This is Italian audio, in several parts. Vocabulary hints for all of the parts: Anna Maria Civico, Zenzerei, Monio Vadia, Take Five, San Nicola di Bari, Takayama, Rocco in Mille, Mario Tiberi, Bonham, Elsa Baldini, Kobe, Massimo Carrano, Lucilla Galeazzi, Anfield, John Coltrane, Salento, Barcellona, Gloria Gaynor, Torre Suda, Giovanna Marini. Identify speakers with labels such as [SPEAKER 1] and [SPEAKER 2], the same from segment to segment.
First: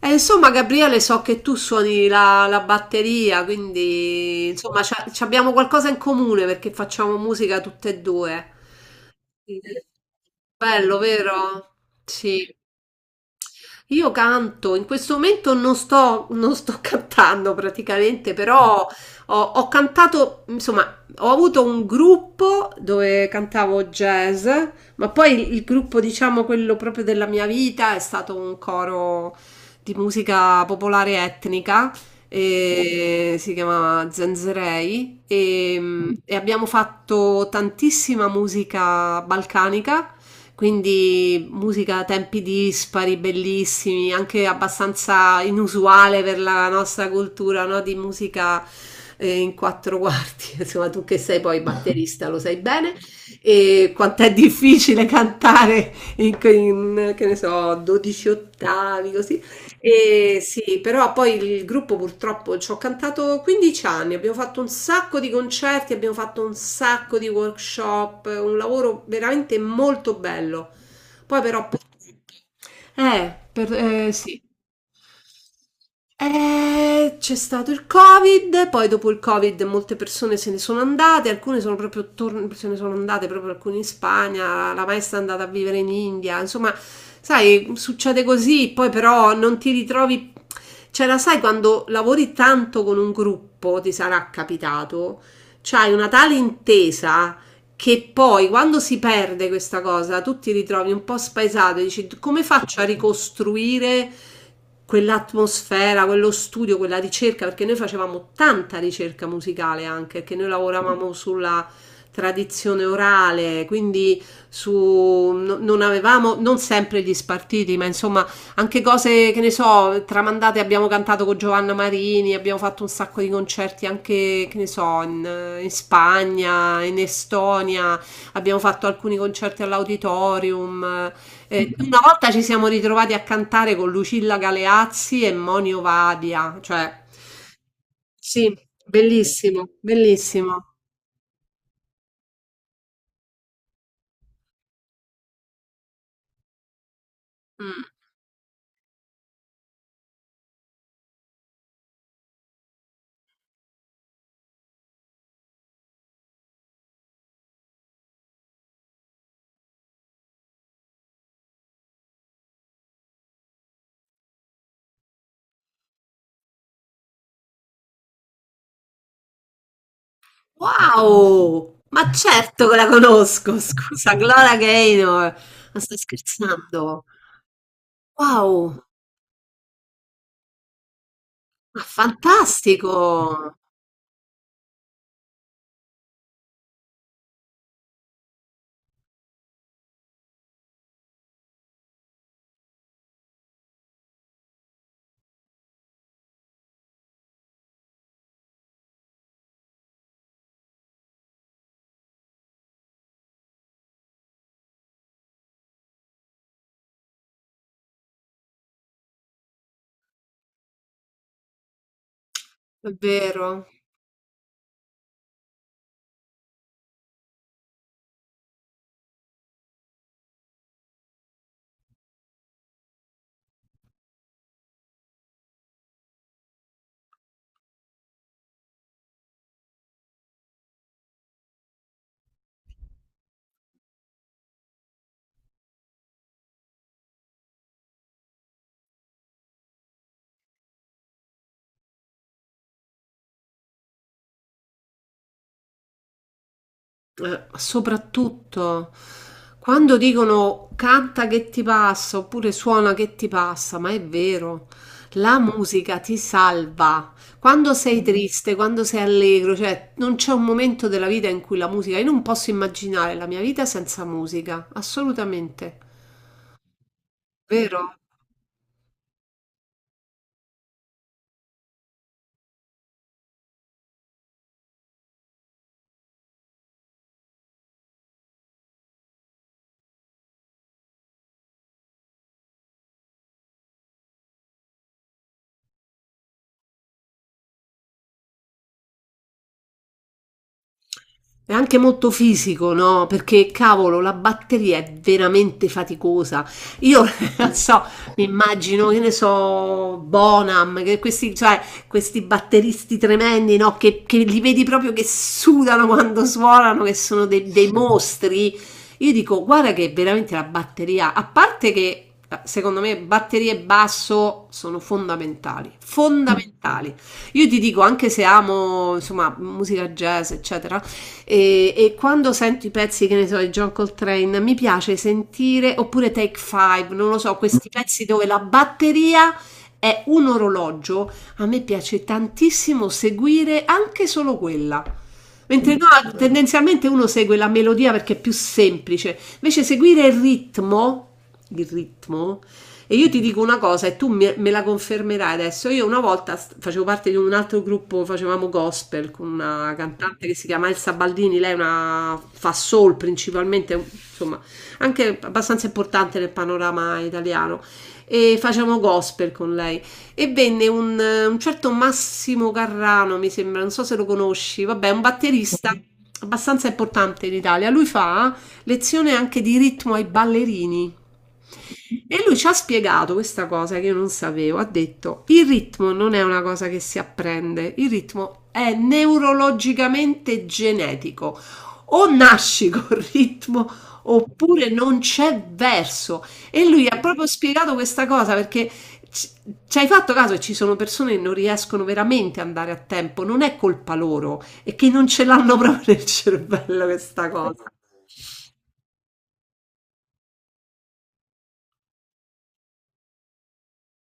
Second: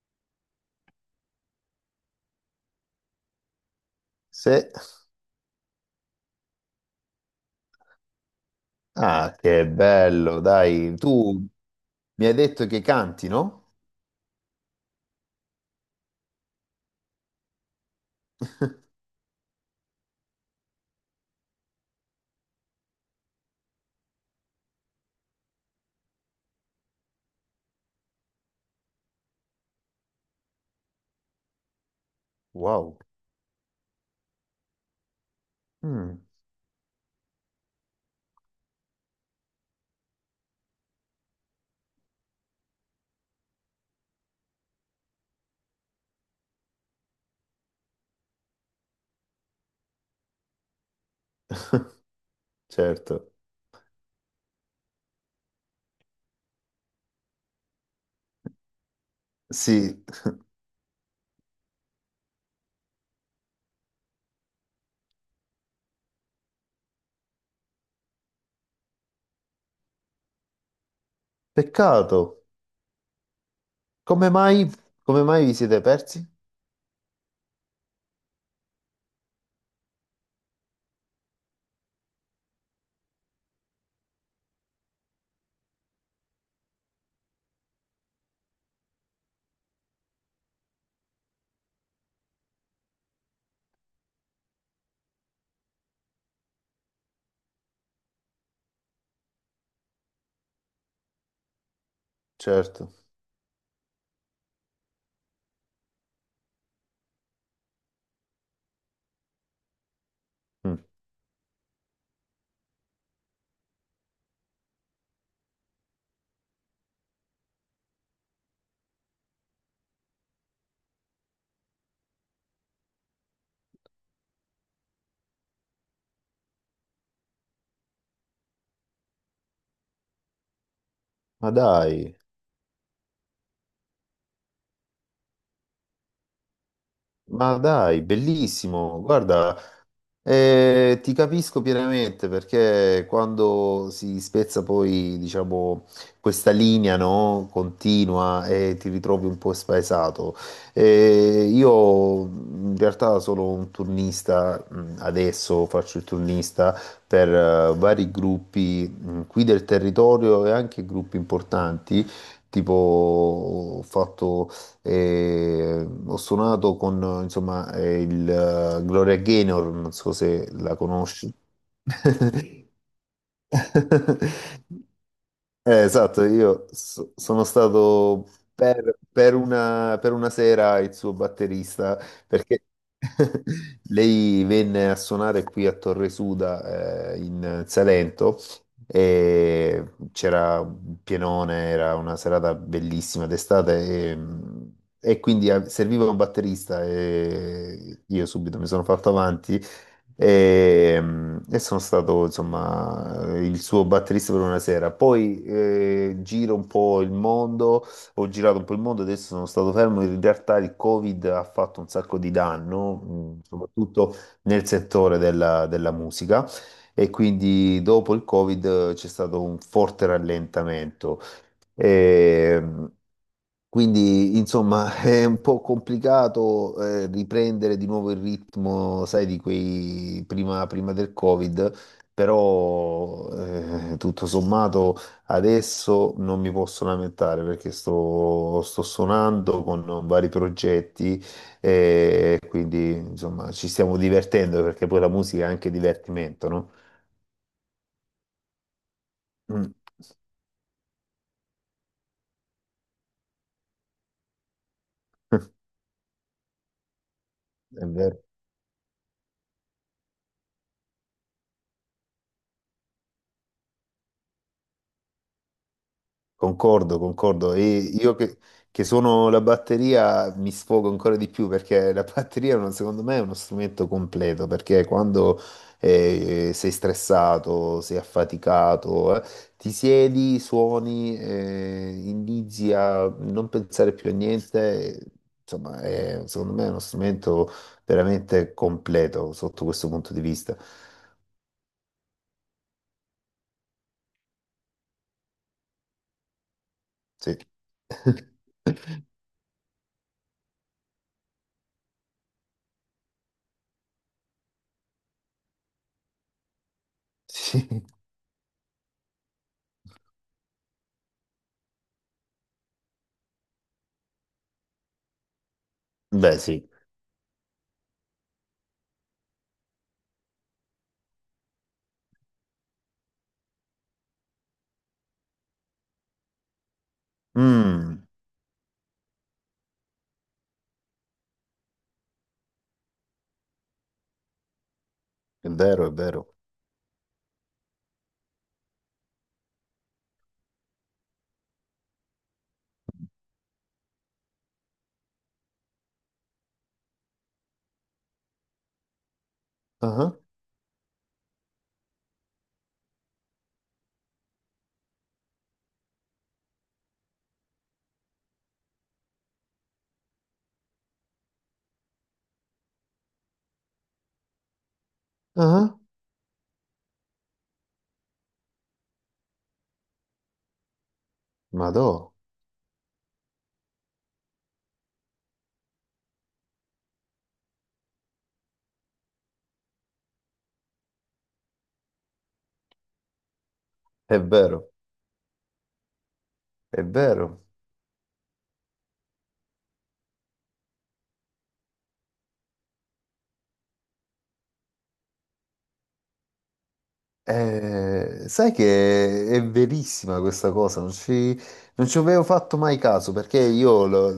[SPEAKER 1] E insomma, Gabriele, so che tu suoni la batteria, quindi
[SPEAKER 2] Se...
[SPEAKER 1] insomma, ci abbiamo qualcosa in comune perché facciamo musica tutte e due.
[SPEAKER 2] Ah,
[SPEAKER 1] Sì.
[SPEAKER 2] che bello, dai.
[SPEAKER 1] Bello,
[SPEAKER 2] Tu
[SPEAKER 1] vero?
[SPEAKER 2] mi hai
[SPEAKER 1] Sì.
[SPEAKER 2] detto che canti, no?
[SPEAKER 1] Io canto, in questo momento non sto cantando praticamente, però ho cantato, insomma, ho avuto un gruppo dove cantavo jazz, ma poi il gruppo, diciamo, quello proprio della mia vita è stato un coro di musica popolare etnica,
[SPEAKER 2] Wow.
[SPEAKER 1] e si chiamava Zenzerei, e
[SPEAKER 2] Mm.
[SPEAKER 1] e abbiamo fatto tantissima musica balcanica, quindi musica a tempi dispari, bellissimi, anche abbastanza inusuale per la nostra cultura, no? Di musica in quattro quarti, insomma tu che sei poi batterista lo sai bene,
[SPEAKER 2] Certo.
[SPEAKER 1] e quanto è difficile cantare che ne so, 12 ottavi, così.
[SPEAKER 2] Sì,
[SPEAKER 1] E sì, però poi il gruppo purtroppo ci ho cantato 15 anni, abbiamo fatto un sacco di concerti, abbiamo fatto un sacco di workshop, un lavoro veramente molto bello. Poi però purtroppo...
[SPEAKER 2] peccato. Come
[SPEAKER 1] Sì.
[SPEAKER 2] mai, come mai vi siete persi?
[SPEAKER 1] C'è stato il Covid, poi dopo il Covid molte persone se ne sono andate, alcune se ne sono andate proprio alcune in Spagna, la maestra è andata a vivere in India, insomma, sai, succede così, poi però non ti ritrovi, cioè la sai quando lavori tanto con un gruppo, ti sarà capitato, c'hai una tale intesa che poi quando si perde questa cosa tu ti ritrovi un po' spaesato e dici come faccio a
[SPEAKER 2] Certo.
[SPEAKER 1] ricostruire quell'atmosfera, quello studio, quella ricerca, perché noi facevamo tanta ricerca musicale anche, perché noi
[SPEAKER 2] Mm.
[SPEAKER 1] lavoravamo sulla tradizione orale, quindi su, non avevamo non sempre gli spartiti, ma insomma anche cose che ne so, tramandate, abbiamo cantato con Giovanna Marini, abbiamo fatto un sacco di concerti anche, che ne so, in Spagna, in Estonia, abbiamo fatto alcuni concerti all'auditorium.
[SPEAKER 2] Ma
[SPEAKER 1] Una
[SPEAKER 2] dai,
[SPEAKER 1] volta ci siamo ritrovati a cantare con Lucilla Galeazzi e Monio Vadia, cioè
[SPEAKER 2] ma dai,
[SPEAKER 1] sì,
[SPEAKER 2] bellissimo. Guarda,
[SPEAKER 1] bellissimo, bellissimo.
[SPEAKER 2] Ti capisco pienamente perché quando si spezza poi, diciamo, questa linea, no,
[SPEAKER 1] Mm.
[SPEAKER 2] continua e ti ritrovi un po' spaesato. Io in realtà sono un turnista, adesso faccio il turnista per vari gruppi, qui del territorio e anche gruppi importanti. Tipo, ho fatto e ho suonato con insomma il Gloria Gaynor, non so se la conosci.
[SPEAKER 1] Wow! Ma certo che la conosco, scusa, Gloria Gaynor, ma stai
[SPEAKER 2] Esatto,
[SPEAKER 1] scherzando?
[SPEAKER 2] sono stato
[SPEAKER 1] Wow,
[SPEAKER 2] per una sera il suo
[SPEAKER 1] ma
[SPEAKER 2] batterista perché
[SPEAKER 1] fantastico!
[SPEAKER 2] lei venne a suonare qui a Torre Suda in Salento e c'era un pienone, era una serata bellissima d'estate e, e quindi serviva un batterista e io subito mi sono fatto avanti e, e sono stato insomma il suo batterista per una sera. Poi giro un po' il mondo, ho girato un po' il mondo, adesso sono stato fermo. In realtà il Covid ha fatto un sacco di
[SPEAKER 1] È
[SPEAKER 2] danno,
[SPEAKER 1] vero.
[SPEAKER 2] soprattutto nel settore della, della musica. E quindi dopo il Covid c'è stato un forte rallentamento. Ehm, quindi, insomma, è un po' complicato riprendere di nuovo il ritmo, sai, di quei prima, prima del Covid, però tutto sommato adesso non mi posso lamentare perché sto, sto suonando con vari progetti e quindi, insomma, ci stiamo divertendo perché poi la musica è anche divertimento, no?
[SPEAKER 1] Soprattutto
[SPEAKER 2] Mm.
[SPEAKER 1] quando dicono canta che ti passa oppure suona che ti passa, ma è vero, la musica ti salva. Quando
[SPEAKER 2] È
[SPEAKER 1] sei
[SPEAKER 2] vero.
[SPEAKER 1] triste, quando sei allegro, cioè non c'è un momento della vita in cui la musica, io non posso immaginare la mia vita senza musica, assolutamente.
[SPEAKER 2] Concordo, concordo. E
[SPEAKER 1] Vero?
[SPEAKER 2] io che sono la batteria mi sfogo ancora di più perché la batteria, secondo me, è uno strumento completo perché quando sei stressato, sei affaticato, ti siedi, suoni, inizi a non pensare più a niente. Insomma, secondo me è uno strumento veramente completo sotto questo punto di vista.
[SPEAKER 1] È anche molto fisico, no? Perché cavolo, la batteria è veramente faticosa. Io
[SPEAKER 2] Sì.
[SPEAKER 1] so, mi immagino, che ne so, Bonham, che questi, cioè, questi batteristi tremendi, no? Che li vedi proprio che sudano quando suonano, che sono dei
[SPEAKER 2] Sì.
[SPEAKER 1] mostri. Io dico, guarda che veramente la batteria, a parte che secondo me batterie e basso sono fondamentali,
[SPEAKER 2] Beh, sì.
[SPEAKER 1] fondamentali. Io ti dico, anche se amo, insomma, musica jazz, eccetera, e quando sento i pezzi, che ne so, di John Coltrane, mi piace sentire, oppure Take Five, non lo so, questi pezzi
[SPEAKER 2] Mm.
[SPEAKER 1] dove la batteria è un orologio, a me piace tantissimo seguire anche solo quella.
[SPEAKER 2] È
[SPEAKER 1] Mentre no,
[SPEAKER 2] vero, è vero.
[SPEAKER 1] tendenzialmente uno segue la melodia perché è più semplice, invece seguire il ritmo, il ritmo, e io ti dico una cosa e tu me la confermerai adesso. Io una volta facevo parte di un altro gruppo, facevamo gospel con una
[SPEAKER 2] Ah, ah,
[SPEAKER 1] cantante che si chiama Elsa Baldini, lei è una, fa soul principalmente, insomma, anche abbastanza importante nel panorama italiano. E facevamo gospel con lei. E venne un certo Massimo Carrano, mi sembra, non so se lo conosci, vabbè, un batterista
[SPEAKER 2] ah.
[SPEAKER 1] abbastanza importante in Italia. Lui fa lezione anche di ritmo ai ballerini.
[SPEAKER 2] Madò,
[SPEAKER 1] E lui ci ha spiegato questa cosa che io non sapevo. Ha detto: il ritmo non è una cosa che si apprende, il ritmo è neurologicamente genetico. O nasci col ritmo
[SPEAKER 2] è
[SPEAKER 1] oppure
[SPEAKER 2] vero,
[SPEAKER 1] non c'è verso. E
[SPEAKER 2] è
[SPEAKER 1] lui ha proprio
[SPEAKER 2] vero.
[SPEAKER 1] spiegato questa cosa perché ci ci hai fatto caso che ci sono persone che non riescono veramente ad andare a tempo, non è colpa loro, è che non ce l'hanno proprio nel cervello questa cosa.
[SPEAKER 2] Sai che è verissima questa cosa, non ci, non ci avevo fatto mai caso perché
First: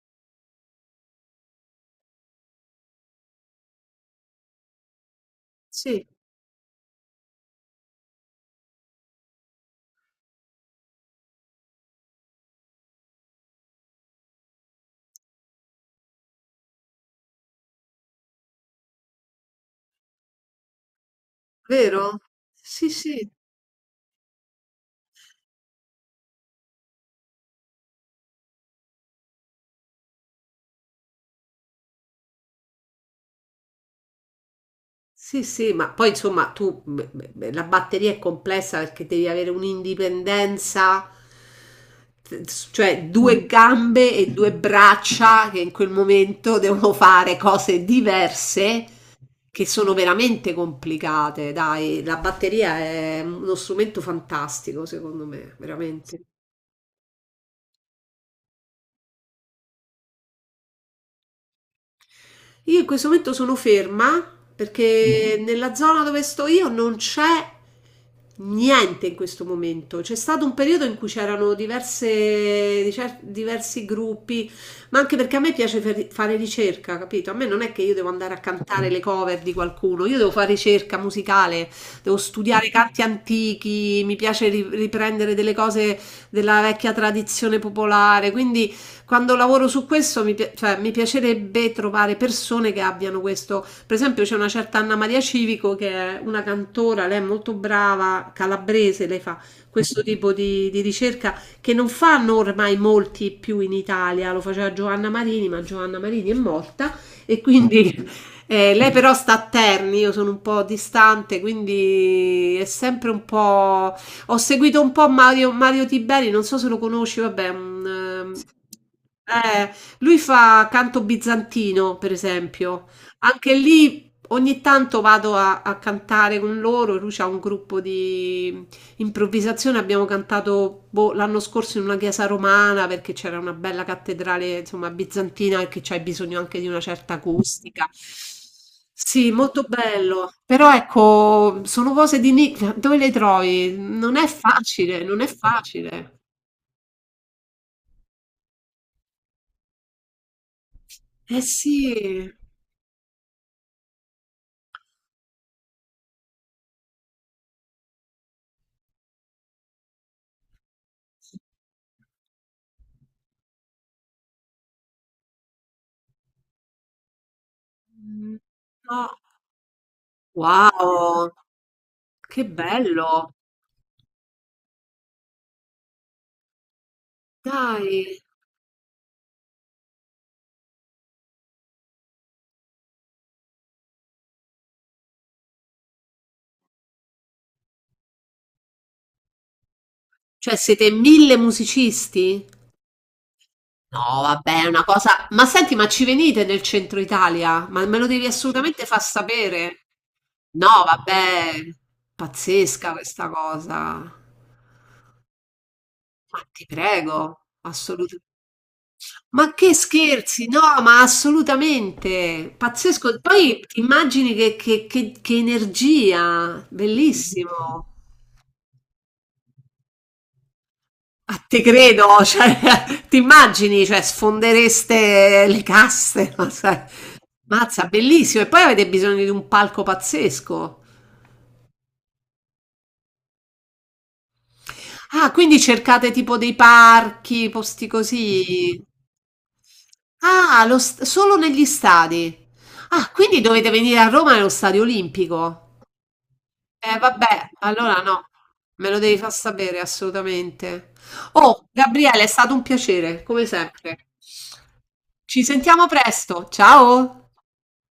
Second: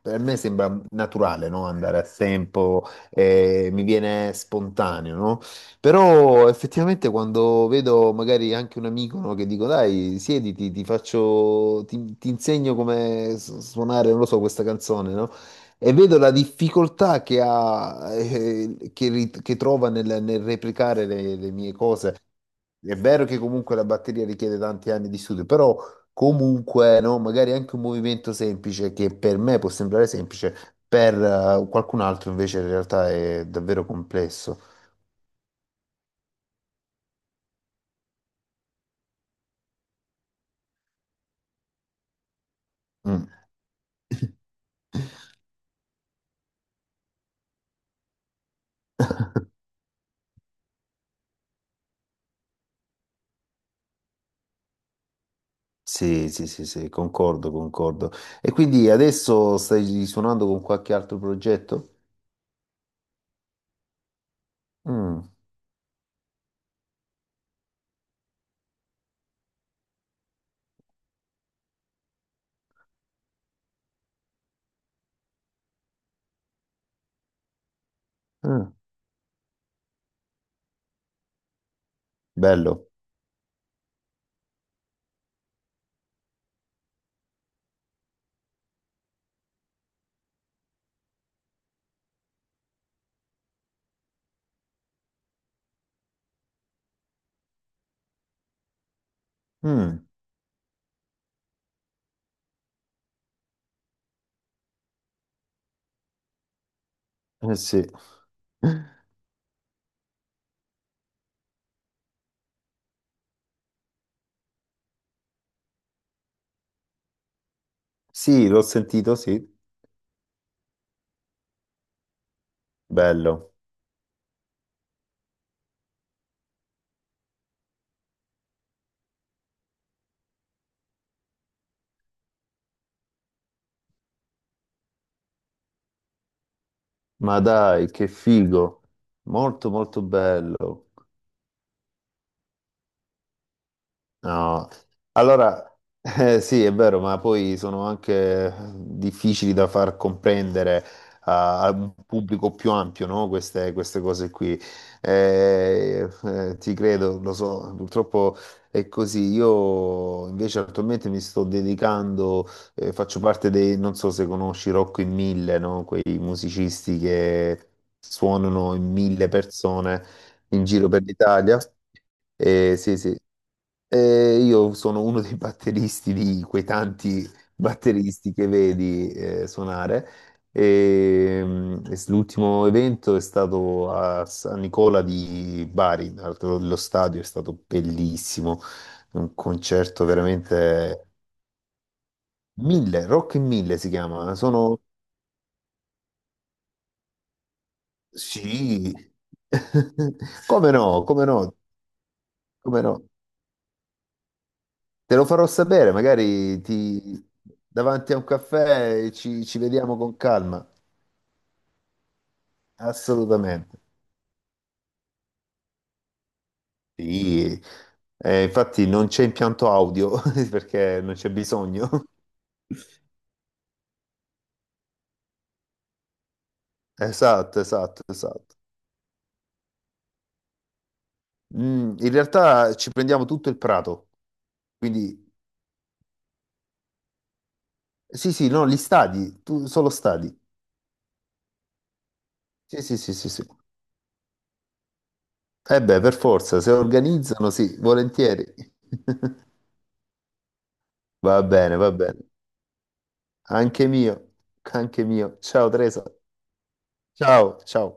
[SPEAKER 2] per me sembra naturale, no? Andare a tempo, mi viene spontaneo, no?
[SPEAKER 1] Sì,
[SPEAKER 2] Però effettivamente quando vedo magari anche un amico, no, che dico, dai, siediti, ti faccio, ti insegno come suonare, non lo so, questa canzone, no? E vedo la difficoltà che ha, che, che trova nel, nel replicare le mie cose.
[SPEAKER 1] vero? Sì,
[SPEAKER 2] È vero
[SPEAKER 1] sì.
[SPEAKER 2] che comunque la batteria richiede tanti anni di studio, però comunque, no, magari anche un movimento semplice che per me può sembrare semplice, per qualcun altro invece in realtà è davvero complesso.
[SPEAKER 1] Sì, sì, ma poi insomma tu beh, la batteria è complessa perché devi avere un'indipendenza, t- cioè
[SPEAKER 2] Mm.
[SPEAKER 1] due gambe e due braccia che in quel momento devono fare cose diverse che sono veramente complicate. Dai, la batteria è uno strumento fantastico, secondo me, veramente.
[SPEAKER 2] Sì, sì, sì, sì, concordo, concordo. E quindi adesso stai suonando con qualche altro progetto?
[SPEAKER 1] Io in questo momento sono ferma
[SPEAKER 2] Mm,
[SPEAKER 1] perché Mhm. nella zona dove sto io non c'è niente in questo momento. C'è stato un periodo in cui c'erano diversi gruppi, ma anche perché a me piace fare ricerca, capito? A me non è che io devo andare a
[SPEAKER 2] mm,
[SPEAKER 1] cantare le cover di qualcuno, io devo fare ricerca musicale, devo studiare
[SPEAKER 2] bello.
[SPEAKER 1] canti antichi, mi piace riprendere delle cose della vecchia tradizione popolare, quindi quando lavoro su questo cioè, mi piacerebbe trovare persone che abbiano questo. Per esempio, c'è una certa Anna Maria Civico che è una cantora, lei è molto brava, calabrese, lei fa questo
[SPEAKER 2] Mm,
[SPEAKER 1] tipo di ricerca che non fanno ormai molti più in Italia, lo faceva Giovanna Marini, ma Giovanna Marini è morta e
[SPEAKER 2] eh sì.
[SPEAKER 1] quindi. Lei però sta a Terni, io sono un po' distante, quindi è sempre un po'. Ho seguito un po' Mario Tiberi, non so se lo conosci, vabbè, un,
[SPEAKER 2] Sì, l'ho sentito, sì.
[SPEAKER 1] eh, lui fa canto bizantino, per esempio. Anche
[SPEAKER 2] Bello.
[SPEAKER 1] lì ogni tanto vado a cantare con loro, lui c'ha un gruppo di improvvisazione, abbiamo cantato boh, l'anno scorso in una chiesa romana perché c'era una bella cattedrale, insomma, bizantina e che c'hai bisogno anche di una certa
[SPEAKER 2] Ma
[SPEAKER 1] acustica.
[SPEAKER 2] dai, che figo.
[SPEAKER 1] Sì, molto
[SPEAKER 2] Molto, molto
[SPEAKER 1] bello. Però
[SPEAKER 2] bello.
[SPEAKER 1] ecco, sono cose di nicchia, dove le trovi? Non è
[SPEAKER 2] No,
[SPEAKER 1] facile, non è
[SPEAKER 2] allora
[SPEAKER 1] facile.
[SPEAKER 2] sì, è vero, ma poi sono anche difficili da far comprendere
[SPEAKER 1] Eh
[SPEAKER 2] a, a
[SPEAKER 1] sì.
[SPEAKER 2] un pubblico più ampio, no? Queste, queste cose qui. Ti credo, lo so, purtroppo è così. Io invece attualmente mi sto dedicando, faccio parte dei, non so se conosci Rocco in Mille, no? Quei musicisti che
[SPEAKER 1] Mm.
[SPEAKER 2] suonano in
[SPEAKER 1] No.
[SPEAKER 2] mille persone in giro per
[SPEAKER 1] Wow,
[SPEAKER 2] l'Italia.
[SPEAKER 1] che
[SPEAKER 2] Sì, sì.
[SPEAKER 1] bello.
[SPEAKER 2] Io sono uno dei batteristi di quei tanti
[SPEAKER 1] Dai.
[SPEAKER 2] batteristi che vedi suonare. L'ultimo evento è stato a San Nicola di Bari, tra l'altro lo stadio è stato bellissimo, un concerto
[SPEAKER 1] Cioè, siete
[SPEAKER 2] veramente
[SPEAKER 1] mille musicisti?
[SPEAKER 2] mille, Rock in mille si
[SPEAKER 1] No,
[SPEAKER 2] chiama.
[SPEAKER 1] vabbè, è
[SPEAKER 2] Sono
[SPEAKER 1] una cosa. Ma senti, ma ci venite nel centro Italia? Ma me lo devi assolutamente
[SPEAKER 2] sì,
[SPEAKER 1] far sapere. No,
[SPEAKER 2] come no, come no,
[SPEAKER 1] vabbè,
[SPEAKER 2] come
[SPEAKER 1] pazzesca
[SPEAKER 2] no.
[SPEAKER 1] questa cosa.
[SPEAKER 2] Te lo farò sapere,
[SPEAKER 1] Ma
[SPEAKER 2] magari
[SPEAKER 1] ti
[SPEAKER 2] ti...
[SPEAKER 1] prego,
[SPEAKER 2] davanti a
[SPEAKER 1] assolutamente.
[SPEAKER 2] un caffè ci,
[SPEAKER 1] Ma
[SPEAKER 2] ci
[SPEAKER 1] che
[SPEAKER 2] vediamo con
[SPEAKER 1] scherzi, no,
[SPEAKER 2] calma.
[SPEAKER 1] ma assolutamente. Pazzesco. Poi
[SPEAKER 2] Assolutamente.
[SPEAKER 1] ti immagini che, che energia,
[SPEAKER 2] Sì.
[SPEAKER 1] bellissimo.
[SPEAKER 2] Infatti non c'è impianto audio perché non c'è
[SPEAKER 1] A te
[SPEAKER 2] bisogno.
[SPEAKER 1] credo, cioè, ti immagini, cioè, sfondereste le casse, ma sai.
[SPEAKER 2] Esatto,
[SPEAKER 1] Mazza,
[SPEAKER 2] esatto,
[SPEAKER 1] bellissimo. E
[SPEAKER 2] esatto.
[SPEAKER 1] poi avete bisogno di un palco pazzesco.
[SPEAKER 2] Mm, in realtà ci prendiamo tutto il prato, quindi
[SPEAKER 1] Ah, quindi cercate tipo dei parchi, posti
[SPEAKER 2] sì, sì, no, gli
[SPEAKER 1] così.
[SPEAKER 2] stadi, tu, solo stadi.
[SPEAKER 1] Ah, solo negli stadi.
[SPEAKER 2] Sì, sì,
[SPEAKER 1] Ah,
[SPEAKER 2] sì, sì,
[SPEAKER 1] quindi
[SPEAKER 2] sì.
[SPEAKER 1] dovete venire a Roma nello stadio olimpico.
[SPEAKER 2] Eh beh, per forza, se
[SPEAKER 1] Vabbè,
[SPEAKER 2] organizzano, sì,
[SPEAKER 1] allora no,
[SPEAKER 2] volentieri.
[SPEAKER 1] me lo devi far sapere assolutamente.
[SPEAKER 2] Va
[SPEAKER 1] Oh,
[SPEAKER 2] bene, va
[SPEAKER 1] Gabriele,
[SPEAKER 2] bene.
[SPEAKER 1] è stato un piacere, come
[SPEAKER 2] Anche
[SPEAKER 1] sempre.
[SPEAKER 2] mio, anche mio.
[SPEAKER 1] Ci
[SPEAKER 2] Ciao
[SPEAKER 1] sentiamo
[SPEAKER 2] Teresa.
[SPEAKER 1] presto. Ciao!
[SPEAKER 2] Ciao, ciao.